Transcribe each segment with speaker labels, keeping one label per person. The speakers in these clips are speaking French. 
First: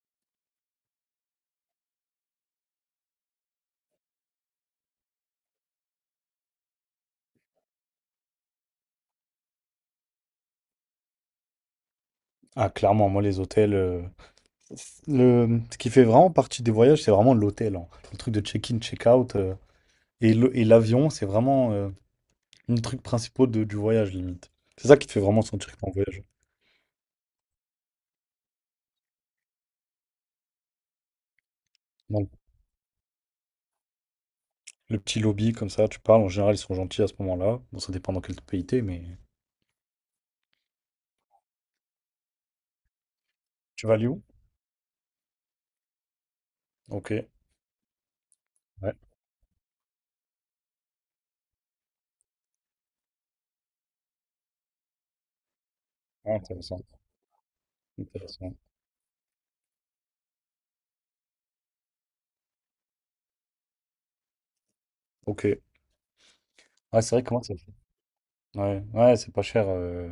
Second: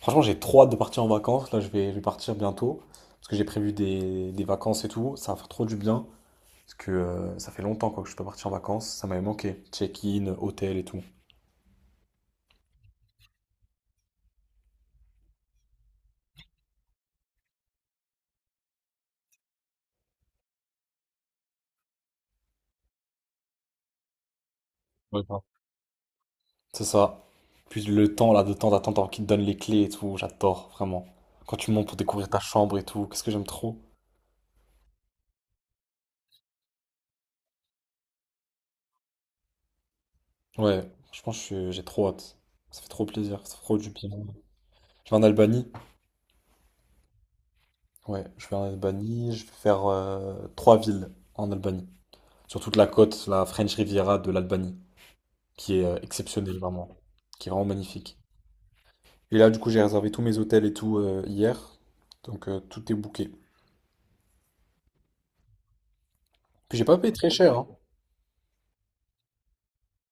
Speaker 1: Franchement, j'ai trop hâte de partir en vacances. Là, je vais partir bientôt. Parce que j'ai prévu des vacances et tout. Ça va faire trop du bien. Parce que ça fait longtemps quoi, que je suis pas parti en vacances. Ça m'avait manqué. Check-in, hôtel et tout.
Speaker 2: Ah, clairement, moi, les hôtels. Ce qui fait vraiment partie des voyages, c'est vraiment l'hôtel, hein. Le truc de check-in, check-out. Et l'avion, c'est vraiment un truc principal du voyage, limite. C'est ça qui te fait
Speaker 1: Ouais, grave.
Speaker 2: vraiment sentir que t'es en voyage.
Speaker 1: C'est ça. Puis le temps, là, de temps d'attente, alors qu'ils te donnent les clés et tout. J'adore, vraiment. Quand tu montes pour
Speaker 2: Dans
Speaker 1: découvrir
Speaker 2: le
Speaker 1: ta chambre et tout. Qu'est-ce que j'aime trop.
Speaker 2: petit lobby, comme ça, tu parles. En général, ils sont gentils à ce moment-là. Bon, ça dépend dans quel pays t'es, mais.
Speaker 1: Ouais, franchement, j'ai trop hâte. Ça fait trop plaisir. Ça fait trop
Speaker 2: Tu
Speaker 1: du
Speaker 2: vas à
Speaker 1: bien.
Speaker 2: Lyon?
Speaker 1: Je vais en Albanie.
Speaker 2: Ok.
Speaker 1: Ouais, je vais en
Speaker 2: Ouais.
Speaker 1: Albanie. Je vais faire trois villes en Albanie, sur toute la côte, la French Riviera de l'Albanie, qui est
Speaker 2: Ah,
Speaker 1: exceptionnelle
Speaker 2: intéressant.
Speaker 1: vraiment, qui est vraiment magnifique.
Speaker 2: Intéressant.
Speaker 1: Et là, du coup, j'ai réservé tous mes hôtels et tout hier, donc tout est booké.
Speaker 2: Ok.
Speaker 1: Puis j'ai pas
Speaker 2: Ah,
Speaker 1: payé
Speaker 2: c'est vrai,
Speaker 1: très
Speaker 2: comment ça
Speaker 1: cher, hein.
Speaker 2: fait? Ouais, ouais, c'est pas cher.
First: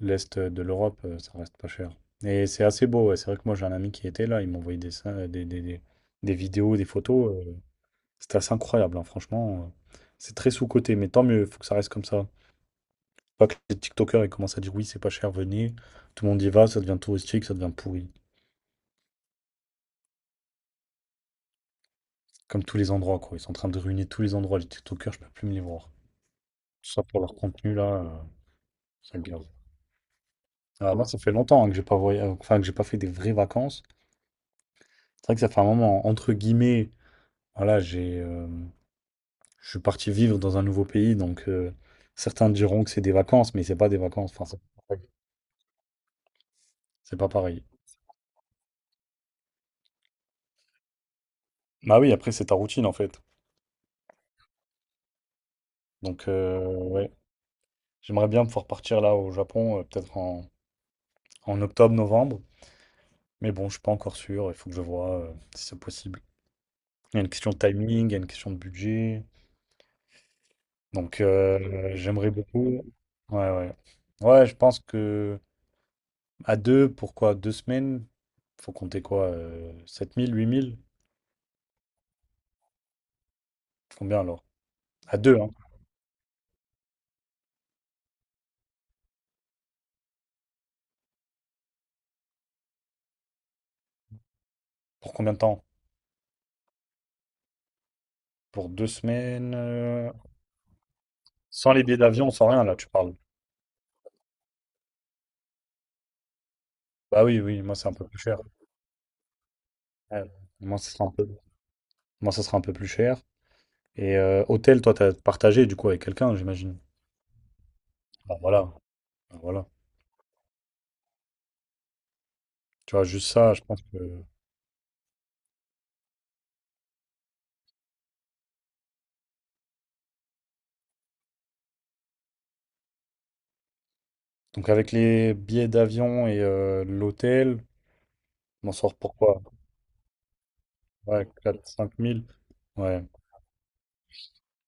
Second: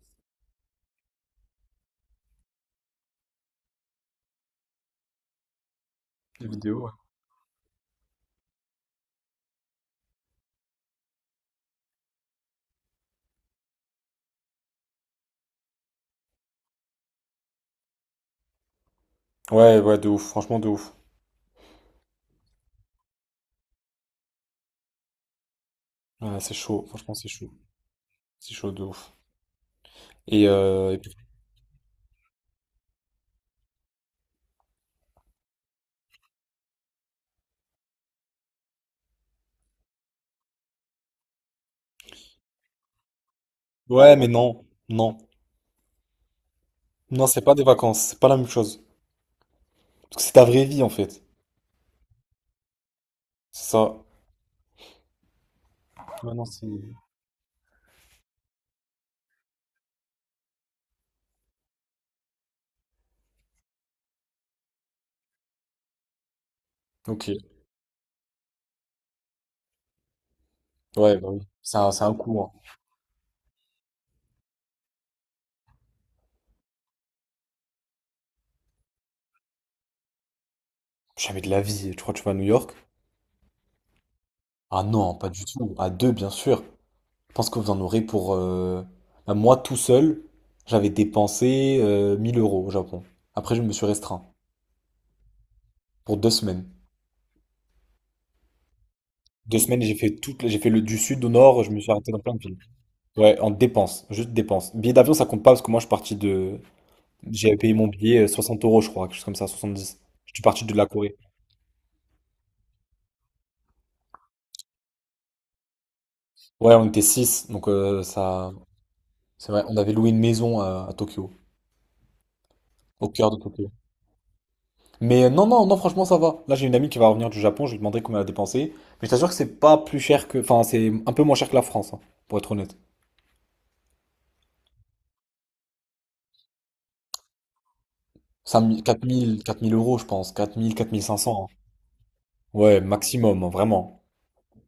Speaker 2: L'Est de l'Europe, ça reste pas cher. Et c'est assez beau, ouais. C'est vrai que moi j'ai un ami qui était là, il m'envoyait des des-
Speaker 1: Les vidéos,
Speaker 2: vidéos, des
Speaker 1: ouais.
Speaker 2: photos. C'était assez incroyable, hein, franchement. C'est très sous-coté, mais tant mieux, il faut que ça reste comme ça. Pas que les TikTokers ils commencent à dire oui, c'est pas cher, venez. Tout le monde y va, ça devient touristique, ça devient pourri.
Speaker 1: Ouais, ouais, de ouf, franchement de ouf.
Speaker 2: Comme tous les endroits, quoi. Ils sont en train de ruiner tous les endroits. Les TikTokers, je peux plus me les voir.
Speaker 1: Ouais, c'est chaud,
Speaker 2: Tout ça
Speaker 1: franchement
Speaker 2: pour leur contenu, là,
Speaker 1: c'est chaud de ouf.
Speaker 2: ça me gave.
Speaker 1: Et, euh,
Speaker 2: Alors
Speaker 1: et
Speaker 2: moi,
Speaker 1: puis-
Speaker 2: ça fait longtemps hein, que j'ai pas fait des vraies vacances. C'est vrai que ça fait un moment, entre guillemets, voilà, j'ai. Je suis parti vivre dans un nouveau pays, donc certains diront que c'est des vacances, mais c'est pas des
Speaker 1: ouais, mais
Speaker 2: vacances. Enfin, c'est
Speaker 1: non,
Speaker 2: pas pareil.
Speaker 1: non,
Speaker 2: C'est
Speaker 1: non,
Speaker 2: pas
Speaker 1: c'est pas des
Speaker 2: pareil.
Speaker 1: vacances, c'est pas la même chose, parce que c'est ta vraie vie en fait,
Speaker 2: Bah oui, après, c'est ta routine en fait.
Speaker 1: c'est ça.
Speaker 2: Donc,
Speaker 1: Maintenant c'est.
Speaker 2: ouais, j'aimerais bien pouvoir partir là au Japon, peut-être en en octobre, novembre. Mais bon, je suis pas encore sûr. Il faut que je vois si c'est possible. Il y a
Speaker 1: Ok,
Speaker 2: une question de timing, il y a une question de budget.
Speaker 1: ouais,
Speaker 2: Donc,
Speaker 1: bah oui, c'est un, c'est un
Speaker 2: j'aimerais
Speaker 1: coup, hein.
Speaker 2: beaucoup. Ouais, ouais. Ouais, je pense que à deux, pourquoi deux semaines? Faut compter quoi? 7 000, 8 000?
Speaker 1: Jamais de la vie, tu crois que tu vas à New York?
Speaker 2: Combien alors?
Speaker 1: Ah non,
Speaker 2: À
Speaker 1: pas
Speaker 2: deux,
Speaker 1: du
Speaker 2: hein.
Speaker 1: tout. À deux, bien sûr. Je pense que vous en aurez pour... bah, moi, tout seul, j'avais dépensé 1000 euros au Japon. Après, je me suis restreint
Speaker 2: Pour combien de temps?
Speaker 1: pour 2 semaines.
Speaker 2: Pour deux semaines?
Speaker 1: 2 semaines, j'ai fait toute... j'ai fait le du sud au nord, je
Speaker 2: Sans
Speaker 1: me
Speaker 2: les
Speaker 1: suis
Speaker 2: billets
Speaker 1: arrêté dans
Speaker 2: d'avion,
Speaker 1: plein de
Speaker 2: sans
Speaker 1: villes.
Speaker 2: rien, là, tu parles.
Speaker 1: Ouais, en dépenses, juste dépenses. Billet d'avion, ça compte pas parce que moi, je suis parti de...
Speaker 2: Bah oui,
Speaker 1: J'ai
Speaker 2: oui,
Speaker 1: payé
Speaker 2: moi, c'est
Speaker 1: mon
Speaker 2: un peu plus
Speaker 1: billet
Speaker 2: cher.
Speaker 1: 60 euros, je crois, quelque chose comme ça, 70.
Speaker 2: Ouais.
Speaker 1: Je suis parti de
Speaker 2: Moi,
Speaker 1: la
Speaker 2: ça sera un
Speaker 1: Corée.
Speaker 2: peu, moi, ça sera un peu plus cher. Et hôtel, toi, t'as partagé, du coup, avec quelqu'un,
Speaker 1: Ouais,
Speaker 2: j'imagine.
Speaker 1: on était 6, donc
Speaker 2: Bah
Speaker 1: ça...
Speaker 2: voilà. Bah,
Speaker 1: C'est vrai,
Speaker 2: voilà.
Speaker 1: on avait loué une maison à Tokyo,
Speaker 2: Tu vois,
Speaker 1: au
Speaker 2: juste
Speaker 1: cœur de
Speaker 2: ça, je
Speaker 1: Tokyo.
Speaker 2: pense que...
Speaker 1: Mais non, non, non, franchement, ça va. Là, j'ai une amie qui va revenir du Japon, je lui demanderai combien elle a dépensé. Mais je t'assure que c'est pas plus cher que. Enfin, c'est un peu moins cher que la France, hein, pour être honnête.
Speaker 2: Donc, avec les billets d'avion et l'hôtel, je m'en
Speaker 1: 5000,
Speaker 2: sors
Speaker 1: 4000,
Speaker 2: pourquoi?
Speaker 1: 4000 euros, je pense. 4000,
Speaker 2: Ouais,
Speaker 1: 4500. Hein.
Speaker 2: quatre, cinq mille.
Speaker 1: Ouais,
Speaker 2: Ouais.
Speaker 1: maximum, hein, vraiment.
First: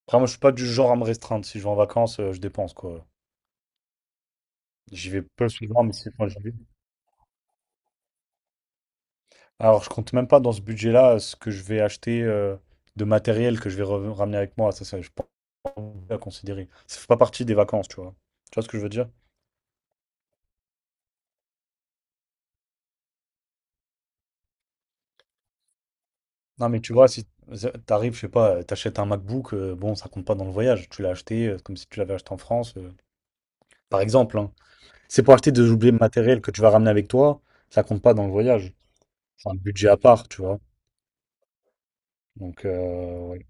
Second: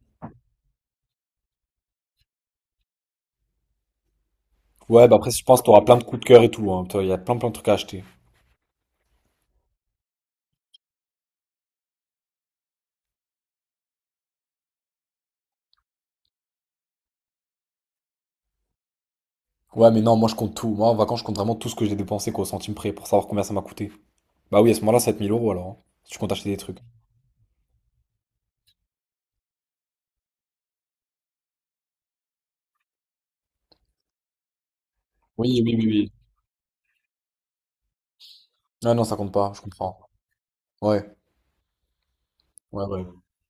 Speaker 2: Après, moi, je suis pas du genre à me restreindre. Si je vais en vacances, je dépense, quoi.
Speaker 1: Ouais,
Speaker 2: J'y
Speaker 1: bah
Speaker 2: vais
Speaker 1: après, je
Speaker 2: peu
Speaker 1: pense que t'auras
Speaker 2: souvent, mais
Speaker 1: plein de
Speaker 2: si
Speaker 1: coups de
Speaker 2: quand j'y
Speaker 1: cœur et
Speaker 2: vais...
Speaker 1: tout. Hein. Toi, il y a plein, plein de trucs à acheter.
Speaker 2: Alors, je compte même pas dans ce budget-là ce que je vais acheter de matériel que je vais ramener avec moi. Ça, je pense à considérer. Ça fait pas partie des vacances, tu vois. Tu vois ce que je veux dire?
Speaker 1: Ouais, mais non, moi, je compte tout. Moi, en vacances, je compte vraiment tout ce que j'ai dépensé, quoi, au centime près, pour savoir combien ça m'a coûté. Bah oui, à ce moment-là, 7000 euros alors. Hein, si tu comptes acheter des
Speaker 2: Non,
Speaker 1: trucs.
Speaker 2: mais tu vois, si t'arrives, je sais pas, t'achètes un MacBook, bon, ça compte pas dans le voyage. Tu l'as acheté comme si tu l'avais acheté en France, par exemple, hein. C'est pour acheter
Speaker 1: Oui,
Speaker 2: des
Speaker 1: oui, oui,
Speaker 2: objets
Speaker 1: oui.
Speaker 2: matériels que tu vas ramener avec toi, ça compte pas dans le voyage.
Speaker 1: Ah non, ça compte
Speaker 2: C'est
Speaker 1: pas,
Speaker 2: un
Speaker 1: je
Speaker 2: budget à
Speaker 1: comprends.
Speaker 2: part, tu vois.
Speaker 1: Ouais,
Speaker 2: Donc,
Speaker 1: ouais, ouais.
Speaker 2: ouais.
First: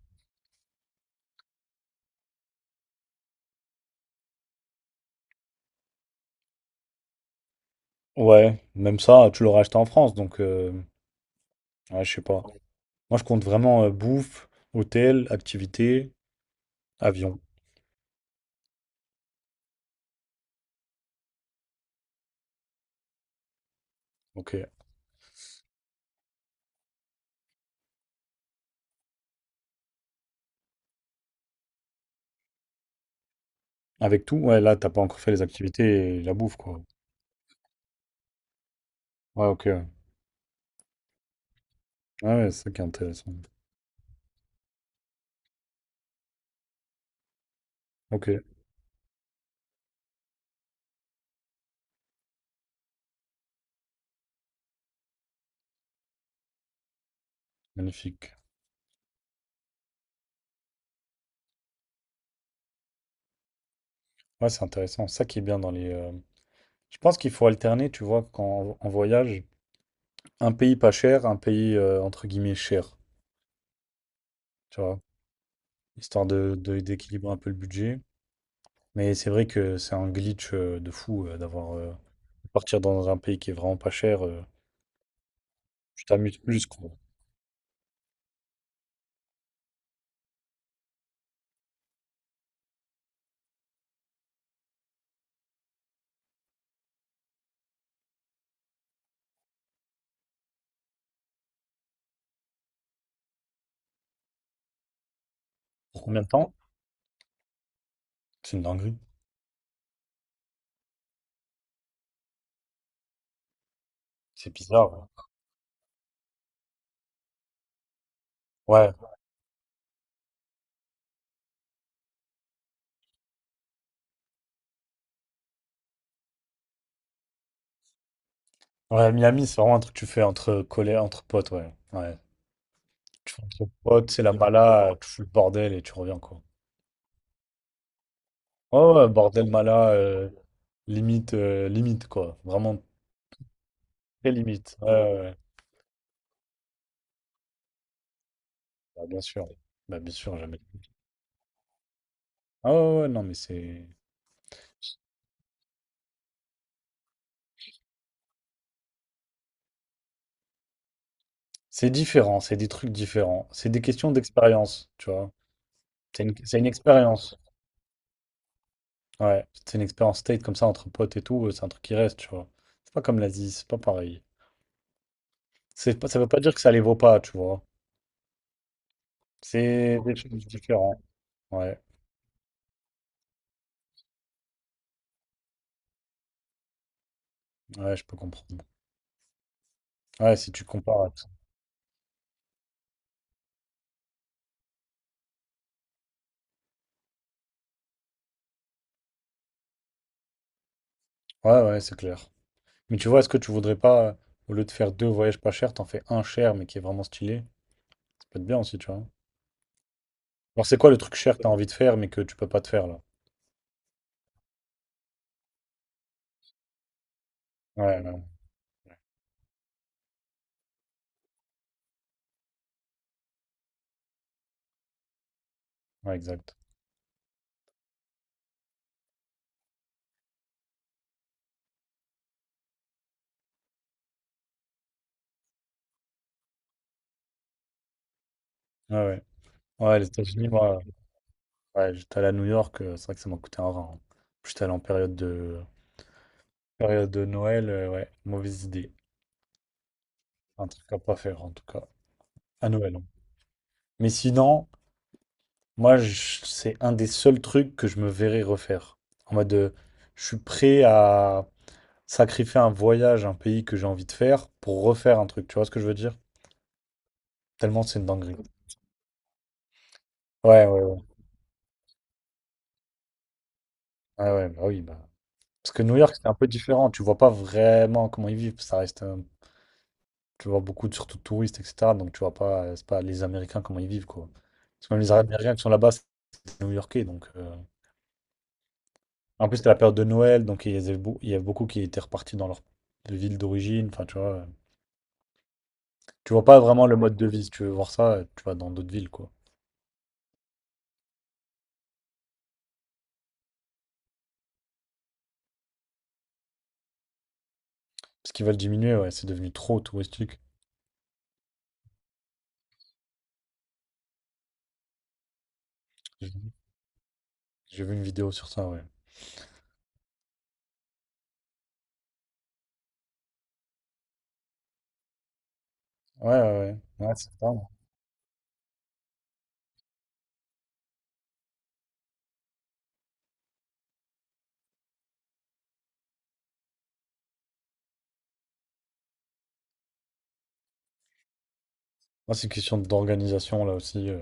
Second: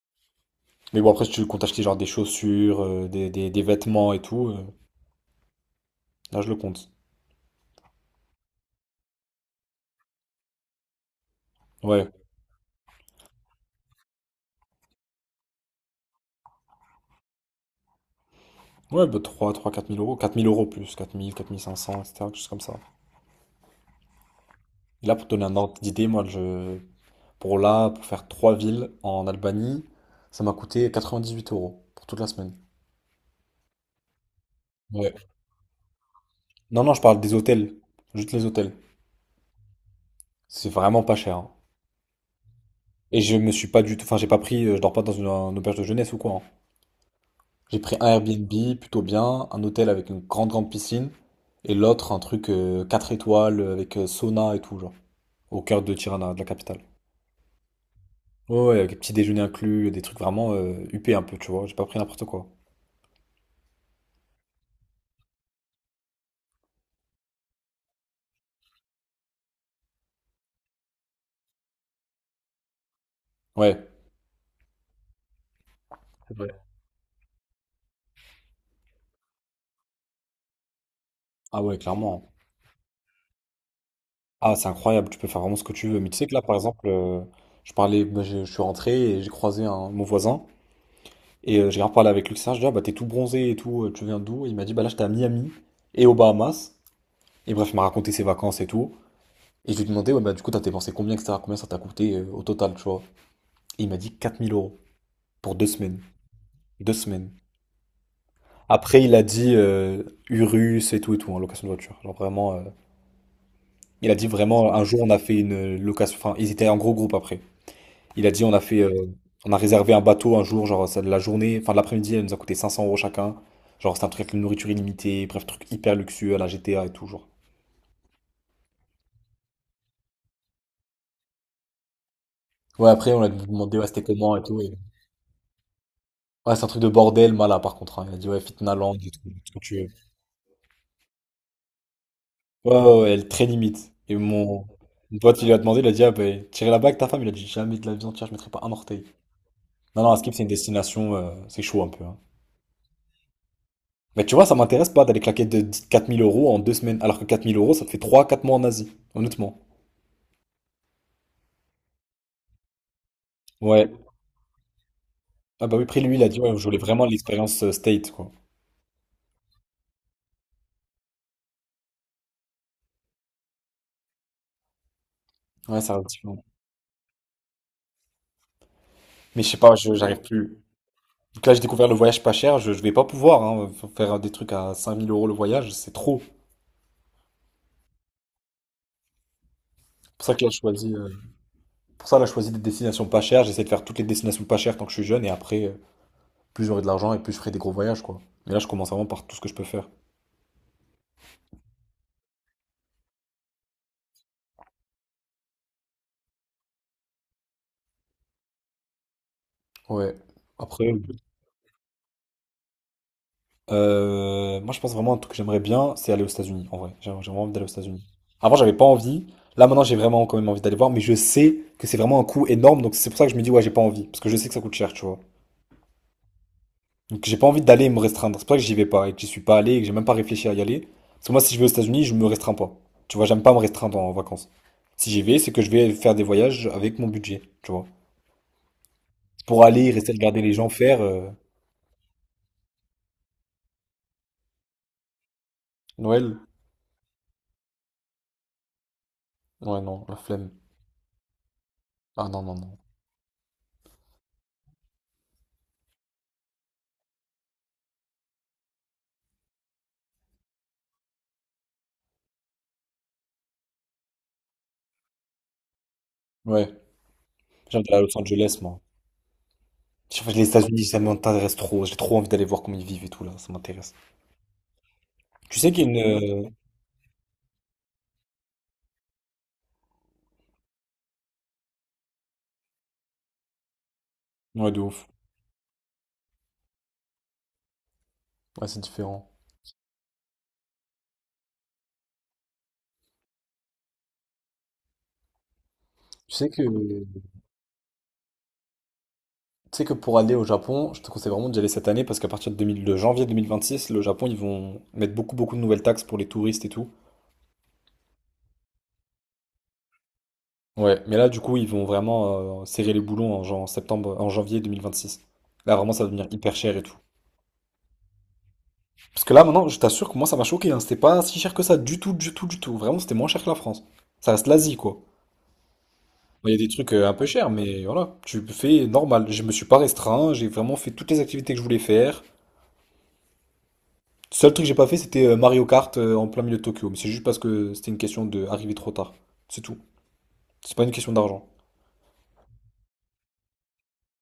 Speaker 1: Mais bon, après, si tu comptes acheter genre des chaussures, des vêtements et tout, là, je le compte.
Speaker 2: Ouais, même ça, tu l'aurais acheté en France, donc, ouais,
Speaker 1: Ouais.
Speaker 2: je sais pas. Moi, je compte vraiment bouffe, hôtel, activité, avion.
Speaker 1: Ouais, bah trois trois quatre mille euros, quatre mille euros plus, 4 000, 4 500, etc. Quelque chose comme ça.
Speaker 2: Ok.
Speaker 1: Et là, pour te donner un ordre d'idée, moi, je... pour là, pour faire trois villes en Albanie, ça m'a coûté 98 € pour toute la semaine.
Speaker 2: Avec tout, ouais, là, t'as pas
Speaker 1: Ouais.
Speaker 2: encore fait les activités et la bouffe, quoi.
Speaker 1: Non, non, je parle des hôtels. Juste les hôtels.
Speaker 2: Ouais, ok. Ouais,
Speaker 1: C'est vraiment pas cher. Hein.
Speaker 2: ouais, ouais, c'est ça qui est
Speaker 1: Et
Speaker 2: intéressant.
Speaker 1: je me suis pas du tout. Enfin, j'ai pas pris. Je dors pas dans une auberge de jeunesse ou quoi. Hein. J'ai pris un
Speaker 2: Ok,
Speaker 1: Airbnb plutôt bien, un hôtel avec une grande grande piscine, et l'autre un truc 4 étoiles avec sauna et tout, genre, au cœur de Tirana, de la capitale.
Speaker 2: magnifique.
Speaker 1: Ouais, ouais, avec petit déjeuner inclus, des trucs vraiment huppés un peu, tu vois, j'ai pas pris n'importe quoi.
Speaker 2: Ouais, c'est intéressant. Ça qui est bien dans les. Je pense qu'il faut alterner, tu vois, quand on voyage, un pays pas cher, un pays entre guillemets cher,
Speaker 1: Ouais,
Speaker 2: tu vois, histoire
Speaker 1: c'est vrai.
Speaker 2: de, d'équilibrer un peu le budget. Mais c'est vrai que c'est un glitch de fou
Speaker 1: Ah
Speaker 2: d'avoir
Speaker 1: ouais, clairement.
Speaker 2: partir dans un pays qui est vraiment pas cher. euh,
Speaker 1: Ah, c'est incroyable, tu peux faire vraiment ce que tu veux.
Speaker 2: tu
Speaker 1: Mais tu sais que
Speaker 2: t'amuses
Speaker 1: là, par
Speaker 2: plus,
Speaker 1: exemple,
Speaker 2: quoi.
Speaker 1: je parlais, bah, je suis rentré et j'ai croisé un, mon voisin, et j'ai grave avec lui, ça, je dis ah, bah t'es tout bronzé et tout, tu viens d'où? Il m'a dit, bah là, j'étais à Miami et aux Bahamas. Et bref, il m'a raconté ses vacances et tout. Et je lui demandais, ouais, bah du coup, t'as dépensé combien, etc. Combien ça t'a coûté au total, tu vois. Et il m'a dit 4000 € pour 2 semaines.
Speaker 2: Pour combien de temps?
Speaker 1: Deux semaines.
Speaker 2: C'est une dinguerie.
Speaker 1: Après, il a dit Urus et tout, en location de voiture. Genre vraiment, il a dit
Speaker 2: C'est
Speaker 1: vraiment, un jour,
Speaker 2: bizarre.
Speaker 1: on a fait une location. Enfin, ils étaient en gros groupe après. Il a dit, on a fait,
Speaker 2: Ouais. Ouais,
Speaker 1: on a réservé un bateau un jour, genre ça, de la journée, enfin de l'après-midi, elle nous a coûté 500 € chacun. Genre, c'est un truc avec une nourriture illimitée, bref, truc hyper luxueux à la GTA et tout, genre.
Speaker 2: ouais, Miami, c'est vraiment un truc que tu fais entre collègues, entre potes, ouais. Ouais.
Speaker 1: Ouais, après, on a
Speaker 2: Tu fais entre
Speaker 1: demandé, ouais, c'était
Speaker 2: potes, c'est la
Speaker 1: comment et tout.
Speaker 2: mala, tu fous le bordel et tu reviens, quoi.
Speaker 1: Ouais, c'est un truc de bordel, Mala, par contre. Hein. Il a dit, ouais, Fitna
Speaker 2: Oh,
Speaker 1: Land
Speaker 2: ouais, ouais,
Speaker 1: et tout.
Speaker 2: bordel, mala, limite, limite, quoi.
Speaker 1: Ouais,
Speaker 2: Vraiment
Speaker 1: ouais, ouais, elle est très limite. Et
Speaker 2: très
Speaker 1: mon,
Speaker 2: limite. Ouais,
Speaker 1: mon
Speaker 2: ouais, ouais.
Speaker 1: pote, il lui a demandé, il a dit, ah ben, tirer la bague, ta femme, il a dit, jamais de la vie entière, je mettrai pas un orteil.
Speaker 2: Bah, bien sûr. Bah,
Speaker 1: Non,
Speaker 2: bien
Speaker 1: non, Askip,
Speaker 2: sûr,
Speaker 1: c'est une
Speaker 2: jamais.
Speaker 1: destination, c'est chaud un peu. Hein.
Speaker 2: Ah ouais, ouais, non, mais c'est...
Speaker 1: Mais tu vois, ça m'intéresse pas d'aller claquer de 4000 € en 2 semaines, alors que 4000 euros, ça te fait trois quatre mois en Asie, honnêtement.
Speaker 2: C'est différent, c'est des trucs différents. C'est des
Speaker 1: Ouais.
Speaker 2: questions d'expérience, tu vois.
Speaker 1: Ah bah oui, après lui, il
Speaker 2: C'est
Speaker 1: a
Speaker 2: une,
Speaker 1: dit, ouais,
Speaker 2: c'est
Speaker 1: je
Speaker 2: une
Speaker 1: voulais vraiment
Speaker 2: expérience.
Speaker 1: l'expérience state, quoi.
Speaker 2: Ouais, c'est une expérience state comme ça entre potes et tout, c'est un truc qui reste, tu vois. C'est pas comme l'Asie, c'est pas pareil.
Speaker 1: Ouais, ça
Speaker 2: C'est
Speaker 1: reste
Speaker 2: pas- ça veut pas
Speaker 1: différent.
Speaker 2: dire que ça les vaut pas, tu vois.
Speaker 1: Mais je sais pas,
Speaker 2: C'est des
Speaker 1: j'arrive
Speaker 2: choses
Speaker 1: plus.
Speaker 2: différentes.
Speaker 1: Donc là, j'ai
Speaker 2: Ouais,
Speaker 1: découvert le voyage pas cher, je vais pas pouvoir, hein, faire des trucs à 5000 € le voyage, c'est trop.
Speaker 2: ouais, je peux comprendre.
Speaker 1: C'est pour ça
Speaker 2: Ouais,
Speaker 1: que là,
Speaker 2: si
Speaker 1: je
Speaker 2: tu
Speaker 1: choisis.
Speaker 2: compares à tout.
Speaker 1: Pour ça, là, je choisis des destinations pas chères. J'essaie de faire toutes les destinations pas chères tant que je suis jeune. Et après, plus j'aurai de l'argent et plus je ferai des gros voyages, quoi. Mais là, je commence vraiment par tout ce que je peux faire.
Speaker 2: Ouais, ouais, c'est clair. Mais tu vois, est-ce que tu voudrais pas, au lieu de faire deux voyages pas chers, t'en fais un cher mais qui est vraiment stylé? Ça peut être bien aussi, tu vois.
Speaker 1: Ouais.
Speaker 2: Alors, c'est quoi
Speaker 1: Après,
Speaker 2: le truc cher que t'as envie de faire mais que tu peux pas te faire là?
Speaker 1: moi, je pense vraiment à un truc que j'aimerais bien, c'est aller aux États-Unis, en vrai. J'ai vraiment envie d'aller aux
Speaker 2: Ouais, ouais,
Speaker 1: États-Unis.
Speaker 2: ouais,
Speaker 1: Avant, j'avais pas envie. Là, maintenant, j'ai vraiment quand même envie d'aller voir. Mais je sais que c'est vraiment un coût énorme. Donc, c'est pour ça que je me dis, ouais, j'ai pas envie. Parce que je sais que ça coûte cher, tu vois.
Speaker 2: ouais, exact.
Speaker 1: Donc j'ai pas envie d'aller me restreindre. C'est pour ça que j'y vais pas et que j'y suis pas allé et que j'ai même pas réfléchi à y aller. Parce que moi, si je vais aux États-Unis, je me restreins pas. Tu vois, j'aime pas me restreindre en vacances. Si j'y vais, c'est que je vais faire des voyages avec mon budget, tu vois.
Speaker 2: Ouais, ouais.
Speaker 1: Pour aller,
Speaker 2: Ouais, les
Speaker 1: rester, regarder
Speaker 2: États-Unis,
Speaker 1: les gens
Speaker 2: moi,
Speaker 1: faire.
Speaker 2: ouais, j'étais allé à New York, c'est vrai que ça m'a coûté un rein, hein. J'étais allé
Speaker 1: Noël?
Speaker 2: période de Noël, ouais, mauvaise idée.
Speaker 1: Ouais, non, la flemme.
Speaker 2: Un truc à pas faire en tout cas.
Speaker 1: Ah non, non,
Speaker 2: À
Speaker 1: non.
Speaker 2: Noël, hein. Mais sinon. Moi, c'est un des seuls trucs que je me verrais refaire. En mode, je suis prêt à sacrifier un voyage, un pays que j'ai envie de faire pour refaire un truc. Tu vois ce que je veux dire?
Speaker 1: Ouais,
Speaker 2: Tellement
Speaker 1: j'aime aller
Speaker 2: c'est
Speaker 1: à
Speaker 2: une
Speaker 1: Los
Speaker 2: dinguerie.
Speaker 1: Angeles, moi. Je sais pas, les
Speaker 2: Ouais, ouais,
Speaker 1: États-Unis, ça
Speaker 2: ouais.
Speaker 1: m'intéresse trop. J'ai trop envie d'aller voir comment ils vivent et tout, là. Ça m'intéresse.
Speaker 2: Ah ouais, bah oui, bah.
Speaker 1: Tu sais
Speaker 2: Parce que
Speaker 1: qu'il
Speaker 2: New
Speaker 1: y a
Speaker 2: York, c'est un
Speaker 1: une.
Speaker 2: peu différent. Tu vois pas vraiment comment ils vivent. Ça reste, tu vois beaucoup, surtout de touristes, etc. Donc tu vois pas, c'est pas les Américains comment ils vivent, quoi.
Speaker 1: Ouais, de
Speaker 2: Parce que même
Speaker 1: ouf.
Speaker 2: les Américains qui sont là-bas, c'est des New-Yorkais. Donc,
Speaker 1: Ouais, c'est différent.
Speaker 2: en plus, c'était la période de Noël, donc il y avait beaucoup qui étaient repartis dans leur ville d'origine. Enfin, tu vois. Tu
Speaker 1: Tu
Speaker 2: vois
Speaker 1: sais
Speaker 2: pas
Speaker 1: que.
Speaker 2: vraiment le mode de vie. Si tu veux voir ça, tu vas dans d'autres villes, quoi.
Speaker 1: Tu sais que pour aller au Japon, je te conseille vraiment d'y aller cette année parce qu'à partir de, 2000 de janvier 2026, le Japon, ils vont mettre beaucoup, beaucoup de nouvelles taxes pour les touristes et tout.
Speaker 2: Parce qu'ils veulent diminuer, ouais, c'est devenu trop touristique.
Speaker 1: Ouais, mais là, du coup, ils vont vraiment serrer les boulons en, en septembre, en janvier 2026. Là, vraiment, ça va devenir
Speaker 2: J'ai vu
Speaker 1: hyper cher et tout.
Speaker 2: j'ai vu une vidéo sur ça, ouais.
Speaker 1: Parce que là, maintenant, je t'assure que moi, ça m'a choqué. Hein. C'était pas si cher que ça, du tout, du tout, du tout. Vraiment, c'était moins cher que la France. Ça reste l'Asie, quoi.
Speaker 2: Ouais,
Speaker 1: Il y a
Speaker 2: ouais,
Speaker 1: des
Speaker 2: ouais.
Speaker 1: trucs un
Speaker 2: Ouais,
Speaker 1: peu
Speaker 2: c'est ça.
Speaker 1: chers, mais voilà, tu fais normal. Je me suis pas restreint, j'ai vraiment fait toutes les activités que je voulais faire. Seul truc que j'ai pas fait, c'était Mario Kart en plein milieu de Tokyo. Mais c'est juste parce que c'était une question de arriver trop tard. C'est tout. C'est pas une question d'argent.
Speaker 2: Moi, c'est une question d'organisation, là aussi.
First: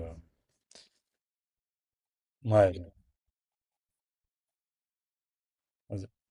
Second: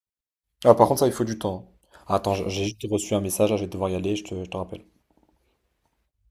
Speaker 1: Ah, par contre, ça, il faut du temps. Ah, attends, j'ai juste
Speaker 2: Ouais,
Speaker 1: reçu un message, là, je vais devoir y aller, je te rappelle.
Speaker 2: vas-y.